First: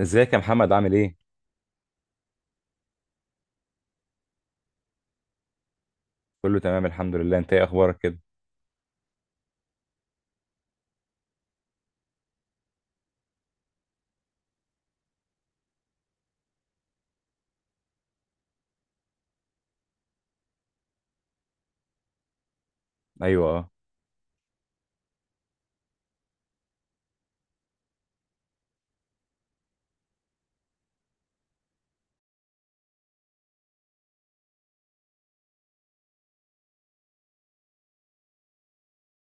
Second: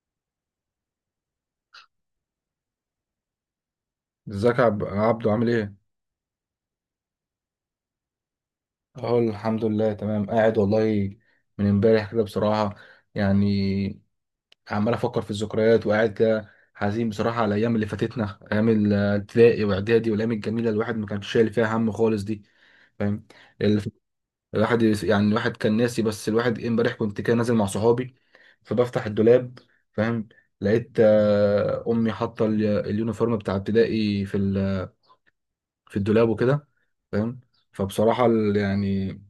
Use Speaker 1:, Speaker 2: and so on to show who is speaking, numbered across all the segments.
Speaker 1: ازيك يا محمد عامل ايه؟
Speaker 2: ازيك يا عبدو عامل ايه؟
Speaker 1: كله تمام الحمد لله، انت ايه اخبارك كده؟
Speaker 2: اهو الحمد لله تمام، قاعد والله من امبارح كده بصراحة، يعني عمال افكر في الذكريات وقاعد كده حزين بصراحة على الايام اللي فاتتنا، ايام الابتدائي واعدادي والايام الجميلة اللي الواحد ما كانش شايل فيها هم خالص دي. فاهم؟
Speaker 1: ايوه اه.
Speaker 2: اللي ف- يعني الواحد كان ناسي، بس الواحد امبارح كنت كده نازل مع صحابي، فبفتح الدولاب. فاهم؟ لقيت، امي حاطة اليونيفورم بتاع ابتدائي في في الدولاب وكده. فاهم؟ فبصراحة، يعني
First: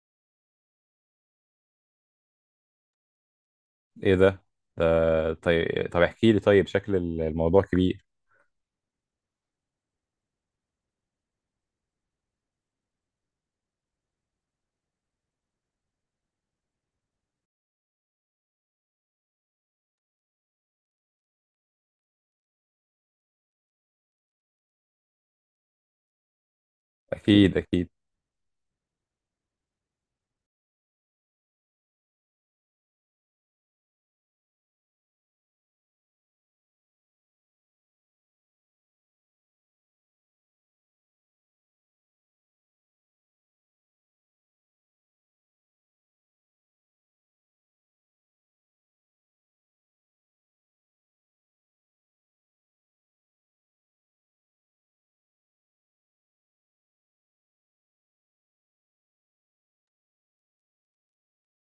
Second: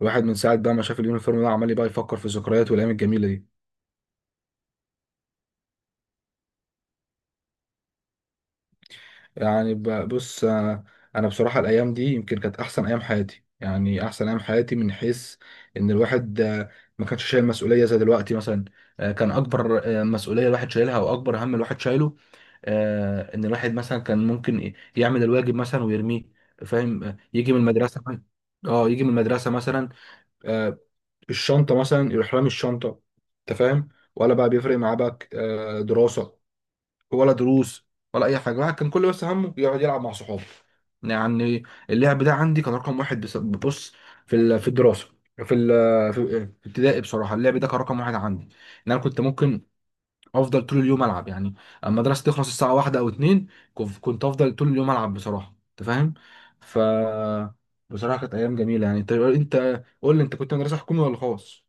Speaker 2: الواحد من ساعة بقى ما شاف اليونيفورم ده عمال بقى يفكر في الذكريات والأيام الجميلة دي.
Speaker 1: ايه ده؟ ده طيب، طب احكي لي، طيب شكل الموضوع كبير.
Speaker 2: يعني بص، أنا بصراحة الأيام دي يمكن كانت أحسن أيام حياتي. يعني أحسن أيام حياتي من حيث إن الواحد ما كانش شايل مسؤولية زي دلوقتي مثلا. كان أكبر مسؤولية الواحد شايلها أو أكبر هم الواحد شايله، إن الواحد مثلا كان ممكن يعمل الواجب مثلا ويرميه. فاهم؟ يجي
Speaker 1: اكيد
Speaker 2: من
Speaker 1: اكيد.
Speaker 2: المدرسة. اه يجي من المدرسة مثلا، آه، الشنطة مثلا يروح رامي الشنطة. أنت فاهم؟ ولا بقى بيفرق معاه بقى دراسة ولا دروس ولا اي حاجه. الواحد كان كل بس همه يقعد يلعب مع صحابه، يعني اللعب ده عندي كان رقم واحد. بص، في في الدراسه، في ال في ابتدائي بصراحه اللعب ده كان رقم واحد عندي. ان انا كنت ممكن افضل طول اليوم العب يعني، اما المدرسه تخلص الساعه 1 او 2. كنت افضل طول اليوم العب بصراحه. انت فاهم؟ ف بصراحه كانت ايام جميله يعني. انت قول لي، انت كنت مدرسه حكومي ولا خاص؟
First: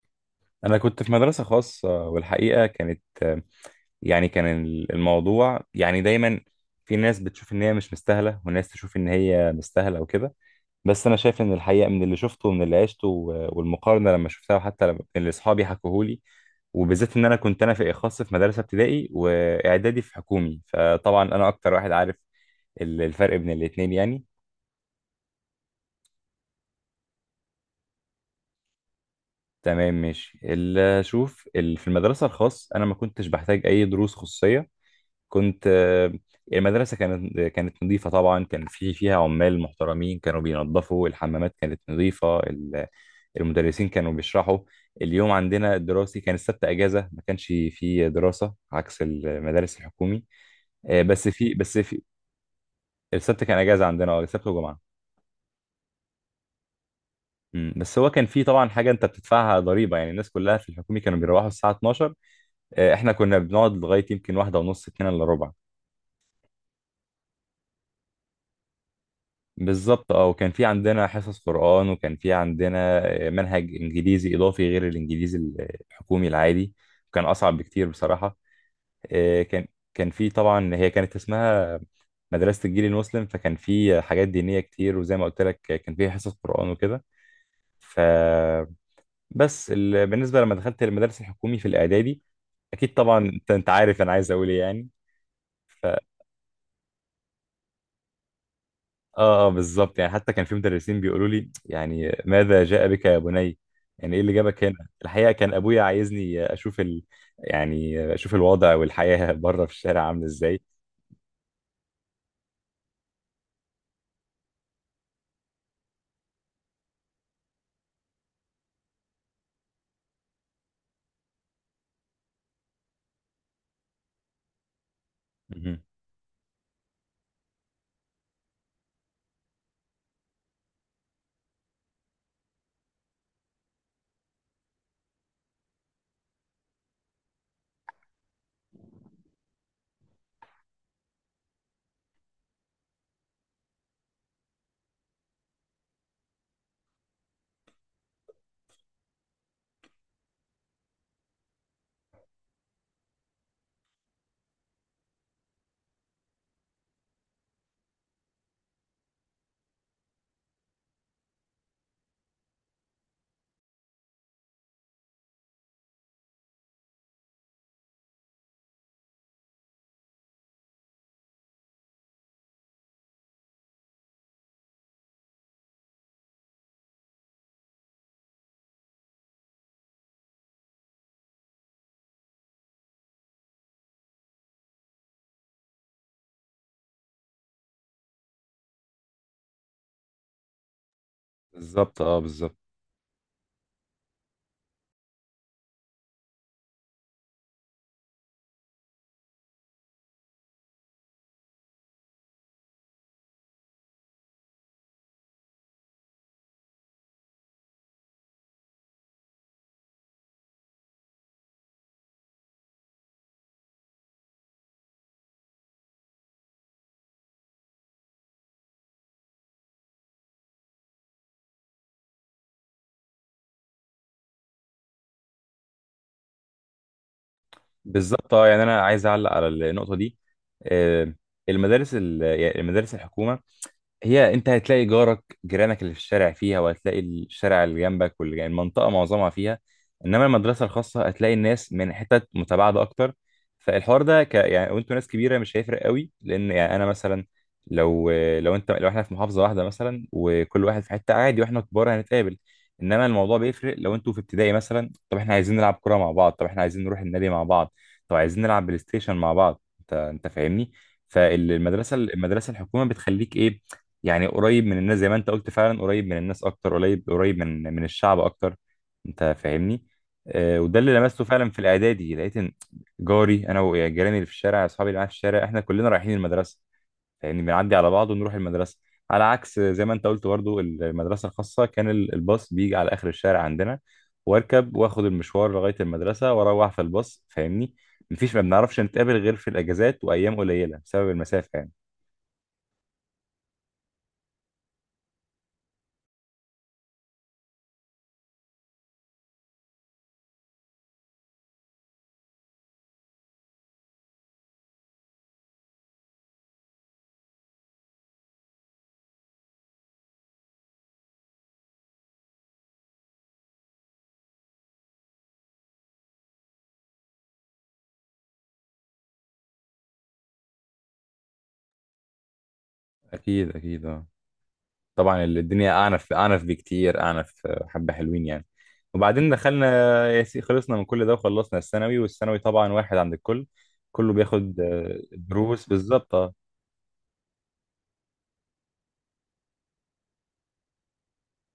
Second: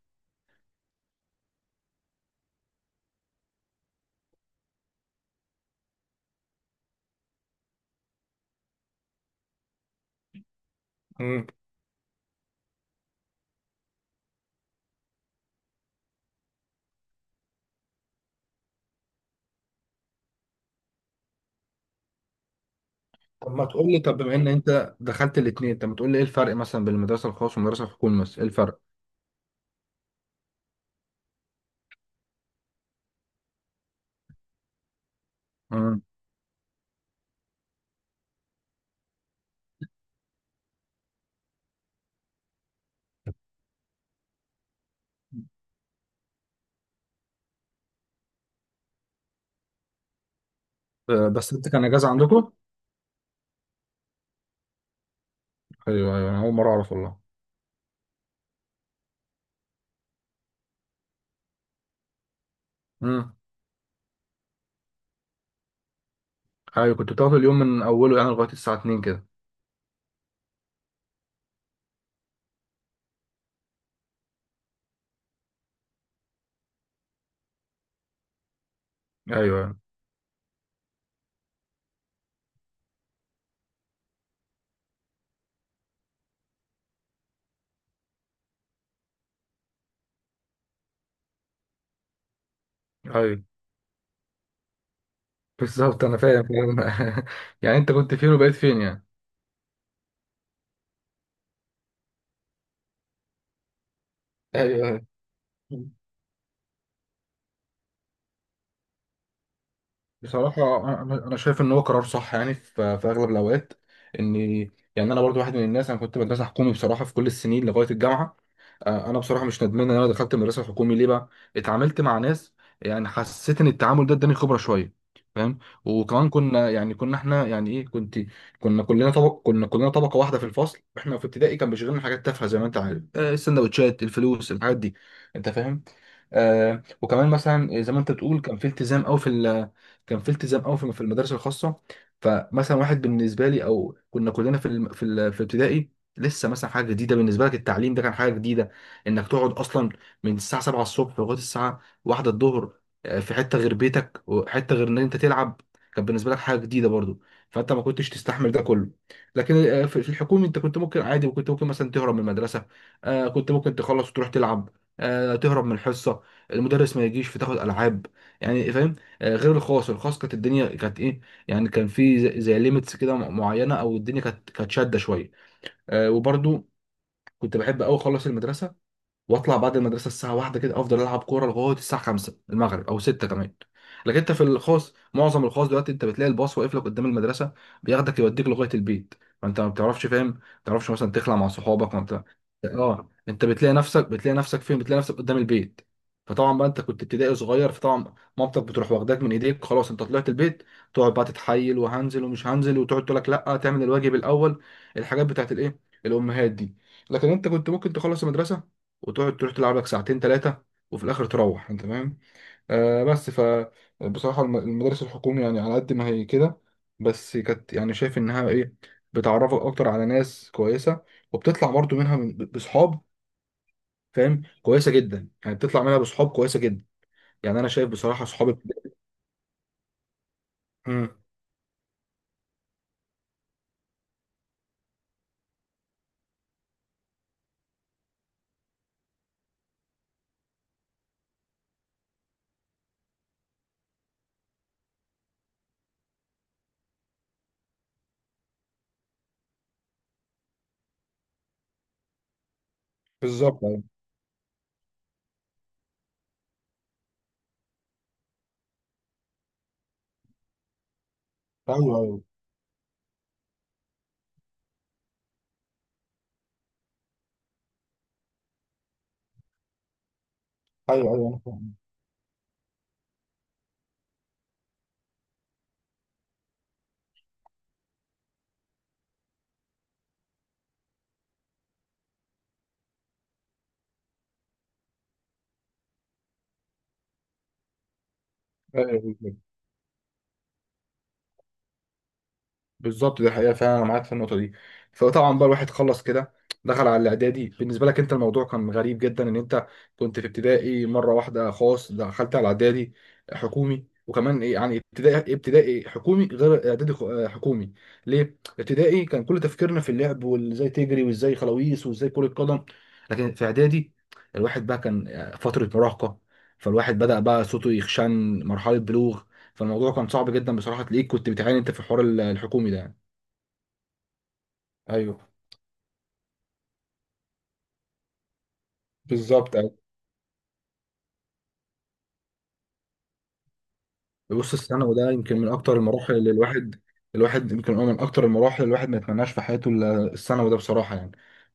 Speaker 1: انا كنت في مدرسة خاصة، والحقيقة كانت يعني كان الموضوع يعني دايما في ناس بتشوف ان هي مش مستاهلة وناس تشوف ان هي مستاهلة وكده. بس انا شايف ان الحقيقه من اللي شفته ومن اللي عشته والمقارنه لما شفتها، وحتى لما اللي اصحابي حكوهولي، وبالذات ان انا كنت انا في اخص في مدرسه ابتدائي واعدادي في حكومي، فطبعا انا اكتر واحد عارف الفرق بين
Speaker 2: طب ما تقول
Speaker 1: الاتنين
Speaker 2: لي، طب
Speaker 1: يعني.
Speaker 2: بما ان انت دخلت الاثنين طب ما تقول لي ايه الفرق مثلا بين المدرسه الخاص والمدرسه الحكومي، مثلا ايه الفرق؟
Speaker 1: تمام ماشي. شوف، في المدرسه الخاص انا ما كنتش بحتاج اي دروس خصوصيه. كنت
Speaker 2: امم.
Speaker 1: المدرسه كانت نظيفه، طبعا كان في فيها عمال محترمين كانوا بينظفوا الحمامات، كانت نظيفه. المدرسين كانوا بيشرحوا. اليوم عندنا الدراسي كان السبت اجازه، ما كانش فيه دراسه عكس المدارس الحكومي. آه، بس في
Speaker 2: بس انت
Speaker 1: بس
Speaker 2: كان
Speaker 1: في
Speaker 2: اجازه عندكم؟
Speaker 1: السبت كان اجازه عندنا، اه السبت وجمعه.
Speaker 2: ايوه ايوه، انا اول مره اعرف والله.
Speaker 1: مم. بس هو كان فيه طبعا حاجه انت بتدفعها ضريبه، يعني الناس كلها في الحكومي كانوا بيروحوا الساعه 12، احنا
Speaker 2: امم.
Speaker 1: كنا بنقعد لغايه يمكن واحده ونص، اتنين الا ربع.
Speaker 2: ايوه كنت بتاخد اليوم من اوله يعني لغايه الساعه 2 كده.
Speaker 1: بالظبط اه. وكان في عندنا حصص قرآن، وكان في عندنا منهج انجليزي اضافي غير الانجليزي الحكومي العادي. كان اصعب بكتير بصراحه. كان
Speaker 2: ايوه
Speaker 1: كان في طبعا، هي كانت اسمها مدرسة الجيل المسلم، فكان في حاجات دينية كتير، وزي ما قلت لك كان في حصص قرآن وكده. فبس. بالنسبة لما دخلت المدرسة الحكومي في الإعدادي أكيد طبعا.
Speaker 2: ايوه
Speaker 1: أنت عارف أنا عايز أقول إيه يعني. ف... آه
Speaker 2: بالظبط، انا فاهم فاهم. يعني انت كنت فين وبقيت فين يعني.
Speaker 1: آه بالظبط. يعني حتى كان في مدرسين بيقولوا لي يعني ماذا جاء بك يا بني، يعني إيه اللي جابك هنا.
Speaker 2: ايوه ايوه،
Speaker 1: الحقيقة كان أبويا عايزني أشوف يعني أشوف الوضع والحياة بره في الشارع عامل إزاي.
Speaker 2: بصراحة أنا شايف إن هو قرار صح يعني في في أغلب الأوقات. إن يعني أنا برضو واحد من الناس، أنا كنت مدرسة حكومي بصراحة في كل السنين لغاية الجامعة. انا بصراحه مش ندمان ان انا دخلت المدرسه الحكومي. ليه بقى؟ اتعاملت مع ناس، يعني حسيت ان التعامل ده اداني خبره شويه. فاهم؟
Speaker 1: مهم.
Speaker 2: وكمان كنا يعني كنا احنا يعني ايه كنت، كنا كلنا طبقه واحده في الفصل. احنا في ابتدائي كان بيشغلنا حاجات تافهه زي ما انت عارف، السندوتشات، الفلوس، الحاجات دي. انت فاهم؟ آه وكمان مثلا زي ما انت بتقول، كان في التزام قوي في كان في التزام قوي في في المدارس الخاصه. فمثلا واحد بالنسبه لي او كنا كلنا في في في ابتدائي لسه مثلا حاجه جديده. بالنسبه لك التعليم ده كان حاجه جديده، انك تقعد اصلا من الساعه 7 الصبح لغايه الساعه 1 الظهر، في حته غير بيتك وحته غير ان انت تلعب. كان بالنسبه لك حاجه جديده برضو، فانت ما كنتش تستحمل ده كله. لكن في في الحكومي انت كنت ممكن عادي، وكنت ممكن مثلا تهرب من المدرسه. كنت ممكن تخلص وتروح تلعب. تهرب من الحصه، المدرس ما يجيش فتاخد العاب، يعني فاهم. غير الخاص. الخاص كانت الدنيا كانت ايه يعني، كان في زي, زي ليميتس كده معينه، او الدنيا كانت شاده شويه. وبرضو كنت بحب قوي اخلص المدرسه، واطلع بعد المدرسه الساعه 1 كده افضل العب كوره لغايه الساعه 5 المغرب او 6 كمان. لكن انت في الخاص، معظم الخاص دلوقتي انت بتلاقي الباص واقف لك قدام المدرسه، بياخدك يوديك لغايه البيت. فانت ما بتعرفش، فاهم، ما بتعرفش مثلا تخلع مع صحابك ما
Speaker 1: بالظبط اه.
Speaker 2: بتاع.
Speaker 1: بالظبط.
Speaker 2: اه انت بتلاقي نفسك، بتلاقي نفسك فين؟ بتلاقي نفسك قدام البيت. فطبعا بقى انت كنت ابتدائي صغير، فطبعا مامتك بتروح واخداك من ايديك، خلاص انت طلعت البيت. تقعد بقى تتحايل وهنزل ومش هنزل، وتقعد تقول لك لا تعمل الواجب الاول. الحاجات بتاعت الايه، الامهات دي. لكن انت كنت ممكن تخلص المدرسه وتقعد تروح تلعب لك ساعتين ثلاثة، وفي الآخر تروح. أنت فاهم؟ بس فبصراحة المدارس الحكومي يعني على قد ما هي كده، بس كانت يعني شايف إنها إيه، بتعرفك أكتر على ناس كويسة، وبتطلع برضو منها من بصحاب، فاهم، كويسة جدا. يعني بتطلع منها بصحاب كويسة جدا، يعني أنا شايف بصراحة
Speaker 1: بالظبط اه.
Speaker 2: صحابي.
Speaker 1: يعني انا عايز اعلق على النقطه دي.
Speaker 2: مم.
Speaker 1: آه، المدارس يعني المدارس الحكومه، هي انت هتلاقي جارك، جيرانك اللي في الشارع فيها، وهتلاقي الشارع اللي جنبك واللي جنب المنطقه معظمها فيها. انما المدرسه الخاصه هتلاقي الناس من حتت متباعده اكتر. فالحوار ده يعني وانتوا ناس كبيره مش هيفرق قوي، لان يعني انا مثلا لو انت، لو احنا في محافظه واحده مثلا وكل واحد في حته عادي واحنا كبار هنتقابل. انما الموضوع
Speaker 2: بالظبط
Speaker 1: بيفرق لو انتوا في ابتدائي مثلا، طب احنا عايزين نلعب كوره مع بعض، طب احنا عايزين نروح النادي مع بعض، طب عايزين نلعب بلاي ستيشن مع بعض. انت فاهمني. فالمدرسه
Speaker 2: أيوه أيوه
Speaker 1: المدرسه الحكومه بتخليك ايه، يعني قريب من الناس، زي ما انت قلت فعلا قريب من الناس اكتر، قريب قريب من الشعب اكتر. انت فاهمني. وده اللي
Speaker 2: أيوه أيوه
Speaker 1: لمسته
Speaker 2: أيوه، أنا
Speaker 1: فعلا في
Speaker 2: فاهم.
Speaker 1: الاعدادي. لقيت ان جاري انا وجيراني اللي في الشارع، اصحابي اللي معايا في الشارع، احنا كلنا رايحين المدرسه. فاهمني، بنعدي على بعض ونروح المدرسه. على عكس زي ما انت قلت برضو، المدرسه الخاصه كان الباص بيجي على اخر الشارع عندنا، واركب واخد المشوار لغايه المدرسه واروح في الباص. فاهمني، مفيش، ما بنعرفش
Speaker 2: أيوه
Speaker 1: نتقابل غير في الاجازات وايام قليله بسبب المسافه يعني.
Speaker 2: بالظبط، دي حقيقة فعلا، أنا معاك في النقطة دي. فطبعا بقى الواحد خلص كده، دخل على الإعدادي. بالنسبة لك أنت الموضوع كان غريب جدا إن أنت كنت في ابتدائي مرة واحدة خاص، دخلت على إعدادي حكومي. وكمان إيه يعني، ابتدائي حكومي غير إعدادي حكومي. ليه؟ ابتدائي كان كل تفكيرنا في اللعب، وإزاي تجري وإزاي خلاويص وإزاي كرة قدم. لكن في إعدادي الواحد بقى كان فترة مراهقة، فالواحد بدأ بقى صوته يخشن، مرحلة بلوغ. فالموضوع كان صعب جدا بصراحه، تلاقيك كنت بتعاني انت في الحوار الحكومي ده يعني.
Speaker 1: اكيد اكيد اه. طبعا
Speaker 2: ايوه
Speaker 1: الدنيا أعنف أعنف بكتير، أعنف حبة حلوين يعني. وبعدين
Speaker 2: بالظبط
Speaker 1: دخلنا
Speaker 2: ايوه.
Speaker 1: خلصنا من كل ده، وخلصنا الثانوي. والثانوي طبعا واحد عند الكل، كله
Speaker 2: بص
Speaker 1: بياخد
Speaker 2: الثانوي ده يمكن من
Speaker 1: دروس،
Speaker 2: اكتر
Speaker 1: بالظبط
Speaker 2: المراحل اللي
Speaker 1: اه.
Speaker 2: الواحد، الواحد يمكن هو من اكتر المراحل اللي الواحد ما يتمناش في حياته الا الثانوي ده بصراحه، يعني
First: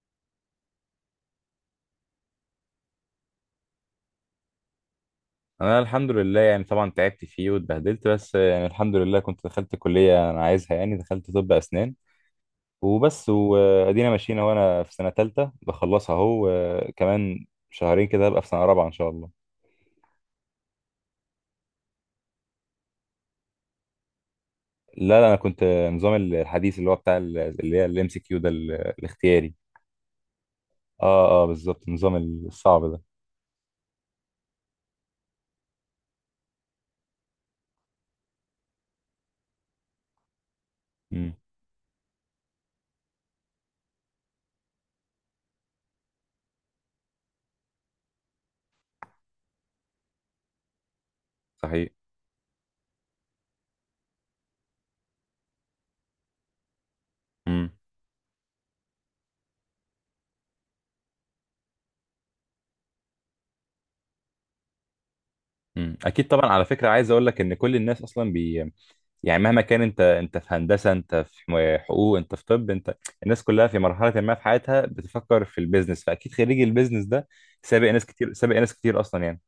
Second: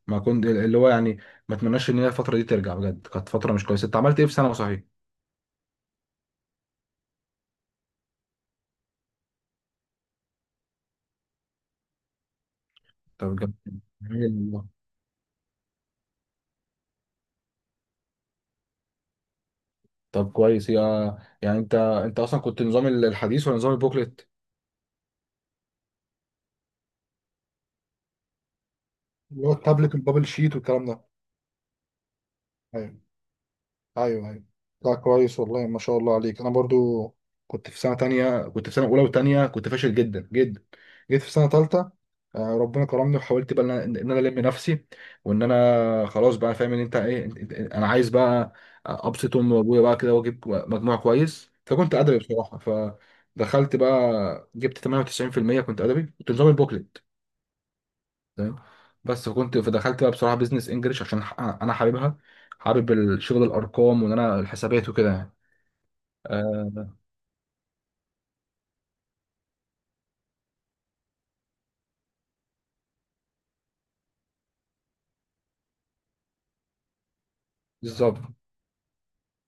Speaker 2: ما كنت اللي هو يعني ما اتمناش ان هي الفتره دي ترجع. بجد كانت فتره مش كويسه. انت عملت ايه في ثانوي صحيح؟
Speaker 1: أنا الحمد لله يعني طبعا تعبت فيه واتبهدلت، بس يعني الحمد لله كنت دخلت كلية أنا عايزها، يعني دخلت طب أسنان. وبس،
Speaker 2: طب
Speaker 1: وأدينا
Speaker 2: جميل
Speaker 1: ماشيين أهو،
Speaker 2: والله.
Speaker 1: أنا في سنة تالتة بخلصها أهو، كمان شهرين كده هبقى في سنة رابعة إن شاء الله.
Speaker 2: طب كويس، يا يعني انت اصلا كنت نظام الحديث ولا نظام البوكلت؟
Speaker 1: لا لا، أنا كنت نظام الحديث، اللي هو بتاع اللي هي الام سي كيو ده
Speaker 2: اللي هو
Speaker 1: الاختياري.
Speaker 2: التابلت والبابل شيت والكلام ده.
Speaker 1: اه اه بالظبط، النظام الصعب
Speaker 2: ايوه
Speaker 1: ده.
Speaker 2: ايوه ايوه. لا كويس والله ما شاء الله عليك. انا برضو كنت في سنه تانية، كنت في سنه اولى وتانية كنت فاشل جدا جدا. جيت في
Speaker 1: امم.
Speaker 2: سنه تالتة. ربنا كرمني وحاولت بقى ان انا إن أنا الم نفسي، وان انا خلاص بقى فاهم ان انت ايه، انا عايز بقى ابسط امي وابويا بقى كده واجيب مجموع كويس.
Speaker 1: صحيح.
Speaker 2: فكنت ادبي بصراحه، فدخلت بقى جبت 98%. كنت ادبي كنت نظام البوكلت.
Speaker 1: امم.
Speaker 2: تمام. بس فكنت فدخلت بقى بصراحه بيزنس انجلش عشان انا حاببها. حابب الشغل، الارقام، وان انا الحسابات وكده يعني.
Speaker 1: امم. اكيد طبعا. على فكره
Speaker 2: آه
Speaker 1: عايز اقول لك ان كل الناس اصلا بي، يعني مهما كان انت، انت في هندسه، انت في حقوق، انت في طب، انت الناس كلها في مرحله ما في حياتها بتفكر في البيزنس، فاكيد خريج البيزنس ده سابق ناس
Speaker 2: بالظبط.
Speaker 1: كتير، سابق ناس كتير اصلا يعني.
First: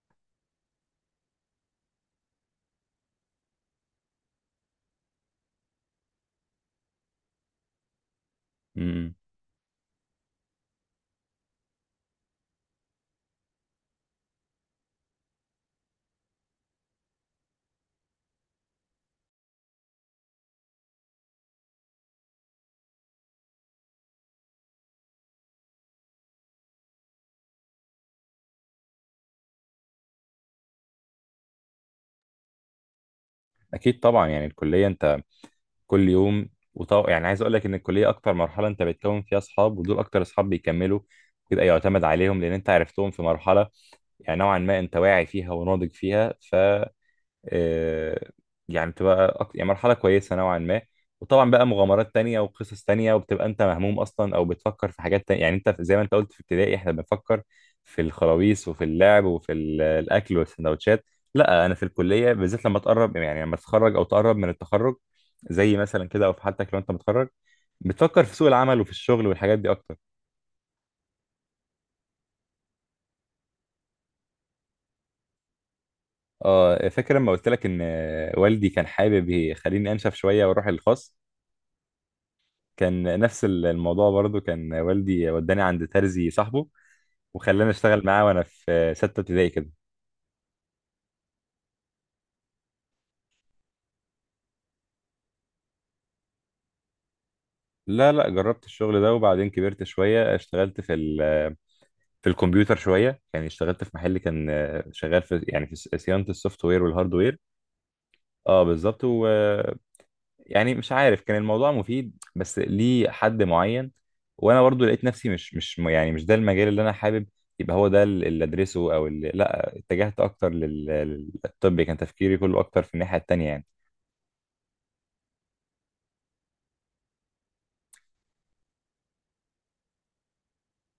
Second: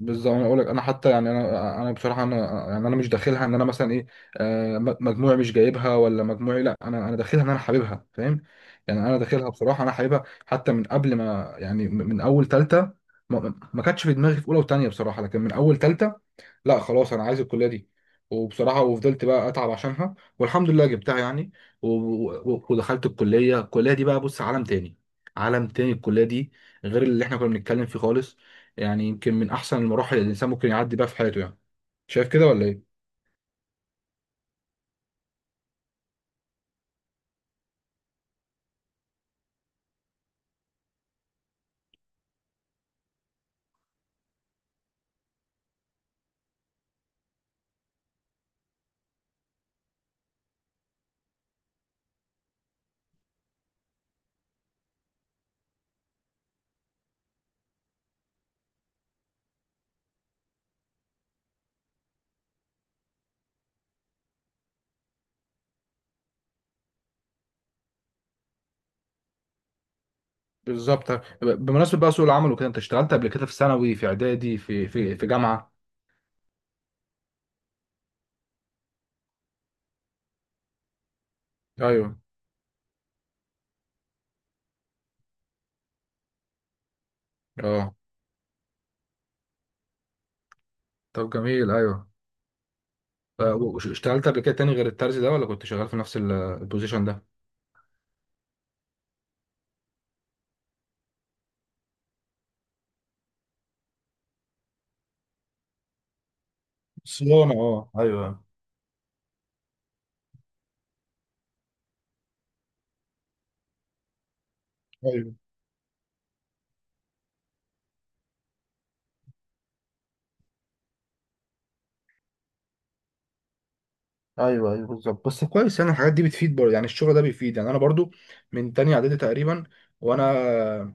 Speaker 2: بالظبط انا اقول لك، انا حتى يعني انا بصراحه انا، يعني انا مش داخلها ان انا مثلا ايه، مجموعي مش جايبها ولا مجموعي، لا انا داخلها ان انا حاببها. فاهم؟ يعني
Speaker 1: امم.
Speaker 2: انا داخلها بصراحه انا حاببها حتى من قبل ما يعني، من من اول ثالثه. ما كانتش في دماغي في اولى وثانيه بصراحه، لكن من اول ثالثه لا خلاص انا عايز الكليه دي. وبصراحه وفضلت بقى اتعب عشانها والحمد لله جبتها يعني. و- ودخلت الكليه. الكليه دي بقى بص عالم تاني، عالم تاني الكليه دي، غير اللي احنا كنا بنتكلم فيه خالص. يعني يمكن من احسن المراحل اللي الانسان ممكن يعدي بيها في حياته يعني. شايف كده ولا ايه؟
Speaker 1: اكيد طبعا. يعني الكليه انت كل يوم، يعني عايز اقول لك ان الكليه اكتر مرحله انت بتكون فيها اصحاب، ودول اكتر اصحاب بيكملوا، بيبقى يعتمد عليهم، لان انت عرفتهم في مرحله يعني نوعا ما انت واعي فيها وناضج فيها. ف آه، يعني يعني مرحلة كويسة نوعا ما. وطبعا بقى مغامرات تانية وقصص تانية، وبتبقى انت مهموم اصلا او بتفكر في حاجات تانية. يعني انت زي ما انت قلت في ابتدائي احنا بنفكر في الخراويص وفي اللعب وفي الاكل والسندوتشات. لا انا في الكلية بالذات لما تقرب، يعني لما تتخرج او تقرب من التخرج زي مثلا كده، او في حالتك لو انت متخرج بتفكر في سوق العمل وفي الشغل والحاجات دي اكتر.
Speaker 2: بالظبط. بمناسبه بقى سوق العمل وكده، انت اشتغلت قبل كده في ثانوي، في اعدادي، في في جامعه؟
Speaker 1: اه فاكر لما قلت لك ان والدي كان حابب يخليني انشف شويه واروح الخاص.
Speaker 2: ايوه
Speaker 1: كان نفس الموضوع برضو، كان والدي وداني عند ترزي صاحبه، وخلاني
Speaker 2: اه.
Speaker 1: اشتغل معاه وانا في سته ابتدائي كده.
Speaker 2: طب جميل ايوه. اشتغلت قبل كده تاني غير الترزي ده ولا كنت شغال في نفس البوزيشن ده؟
Speaker 1: لا لا، جربت الشغل ده، وبعدين كبرت شويه اشتغلت في في الكمبيوتر شويه، يعني اشتغلت في محل كان شغال في يعني في صيانه السوفت وير والهارد وير.
Speaker 2: صيانة اه ايوه.
Speaker 1: اه بالظبط يعني مش عارف كان الموضوع مفيد بس ليه حد معين. وانا برضو لقيت نفسي
Speaker 2: ايوه
Speaker 1: مش يعني مش ده المجال اللي انا حابب يبقى هو ده اللي ادرسه، او اللي، لا اتجهت اكتر للطب. كان تفكيري كله اكتر في الناحية التانية يعني.
Speaker 2: ايوه ايوه بالظبط. بس كويس يعني، الحاجات دي بتفيد برضه يعني، الشغل ده بيفيد. يعني انا برضه من تاني اعدادي تقريبا، وانا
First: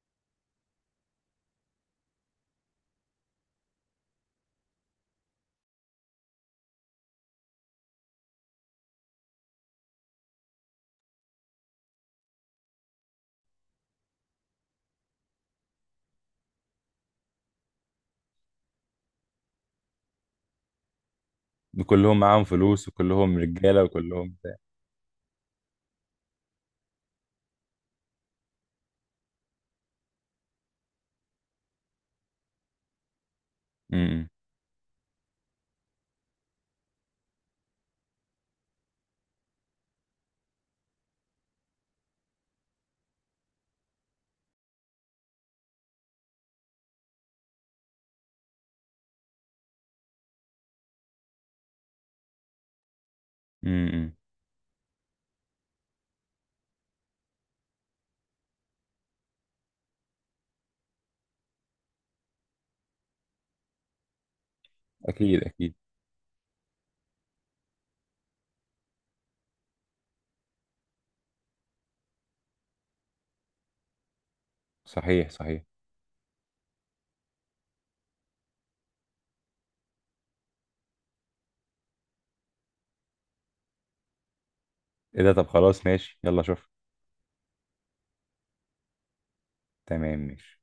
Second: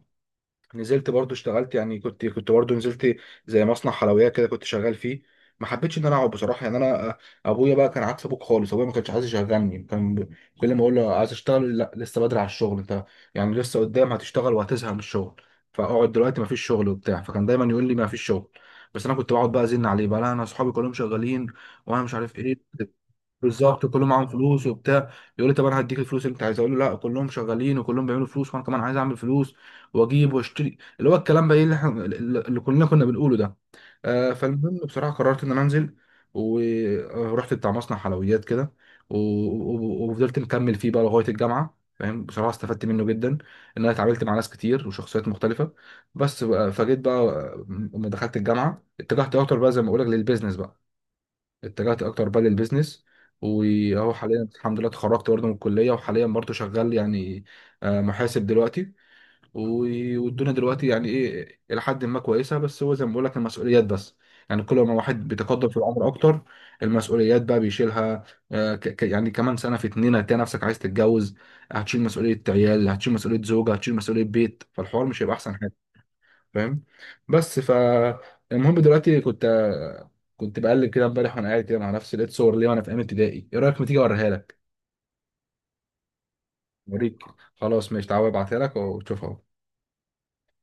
Speaker 2: نزلت برضه اشتغلت يعني، كنت برضه نزلت زي مصنع حلويات كده كنت شغال فيه. ما حبيتش ان انا اقعد بصراحه، يعني انا، ابويا بقى كان عكس ابوك خالص، ابويا ما كانش عايز يشغلني. كان كل ما اقول له عايز اشتغل، لا لسه بدري على الشغل انت، يعني لسه قدام هتشتغل وهتزهق من الشغل، فاقعد دلوقتي ما فيش شغل وبتاع. فكان دايما يقول لي ما فيش شغل. بس انا كنت بقعد بقى ازن عليه بقى، لا انا اصحابي كلهم شغالين، وانا مش
Speaker 1: كلهم
Speaker 2: عارف
Speaker 1: معاهم
Speaker 2: ايه.
Speaker 1: فلوس وكلهم رجالة
Speaker 2: بالظبط كلهم معاهم
Speaker 1: وكلهم بتاع.
Speaker 2: فلوس وبتاع. يقول لي طب انا هديك الفلوس اللي انت عايز. اقول له لا، كلهم شغالين وكلهم بيعملوا فلوس وانا كمان عايز اعمل فلوس، واجيب واشتري، اللي هو الكلام بقى ايه اللي احنا اللي كلنا كنا بنقوله ده.
Speaker 1: امم.
Speaker 2: آه فالمهم بصراحه قررت ان انا انزل، ورحت بتاع مصنع حلويات كده، وفضلت مكمل فيه بقى لغايه الجامعه. فاهم؟ بصراحه استفدت منه جدا، ان انا اتعاملت مع ناس كتير وشخصيات مختلفه. بس بقى فجيت بقى لما دخلت الجامعه اتجهت اكتر بقى زي ما بقول لك للبيزنس بقى، اتجهت اكتر بقى للبيزنس. واهو
Speaker 1: امم.
Speaker 2: حاليا الحمد لله اتخرجت برضه من الكليه، وحاليا برضه شغال يعني، محاسب دلوقتي. والدنيا دلوقتي يعني ايه، الى حد ما كويسه، بس هو زي ما بقول لك المسؤوليات بس. يعني كل ما الواحد
Speaker 1: اكيد
Speaker 2: بيتقدم
Speaker 1: اكيد.
Speaker 2: في العمر اكتر، المسؤوليات بقى بيشيلها. يعني كمان سنه في اتنين هتلاقي نفسك عايز تتجوز، هتشيل مسؤوليه عيال، هتشيل مسؤوليه زوجه، هتشيل مسؤوليه بيت. فالحوار مش
Speaker 1: صحيح
Speaker 2: هيبقى احسن.
Speaker 1: صحيح.
Speaker 2: فاهم؟ بس المهم دلوقتي، كنت بقلب كده امبارح وانا قاعد كده مع نفسي، لقيت صور ليا وانا في ايام ابتدائي. ايه رايك ما تيجي اوريها لك؟
Speaker 1: ايه ده؟ طب خلاص ماشي، يلا شوف.
Speaker 2: اوريك، خلاص ماشي تعالى، ابعتها لك وتشوفها.
Speaker 1: تمام ماشي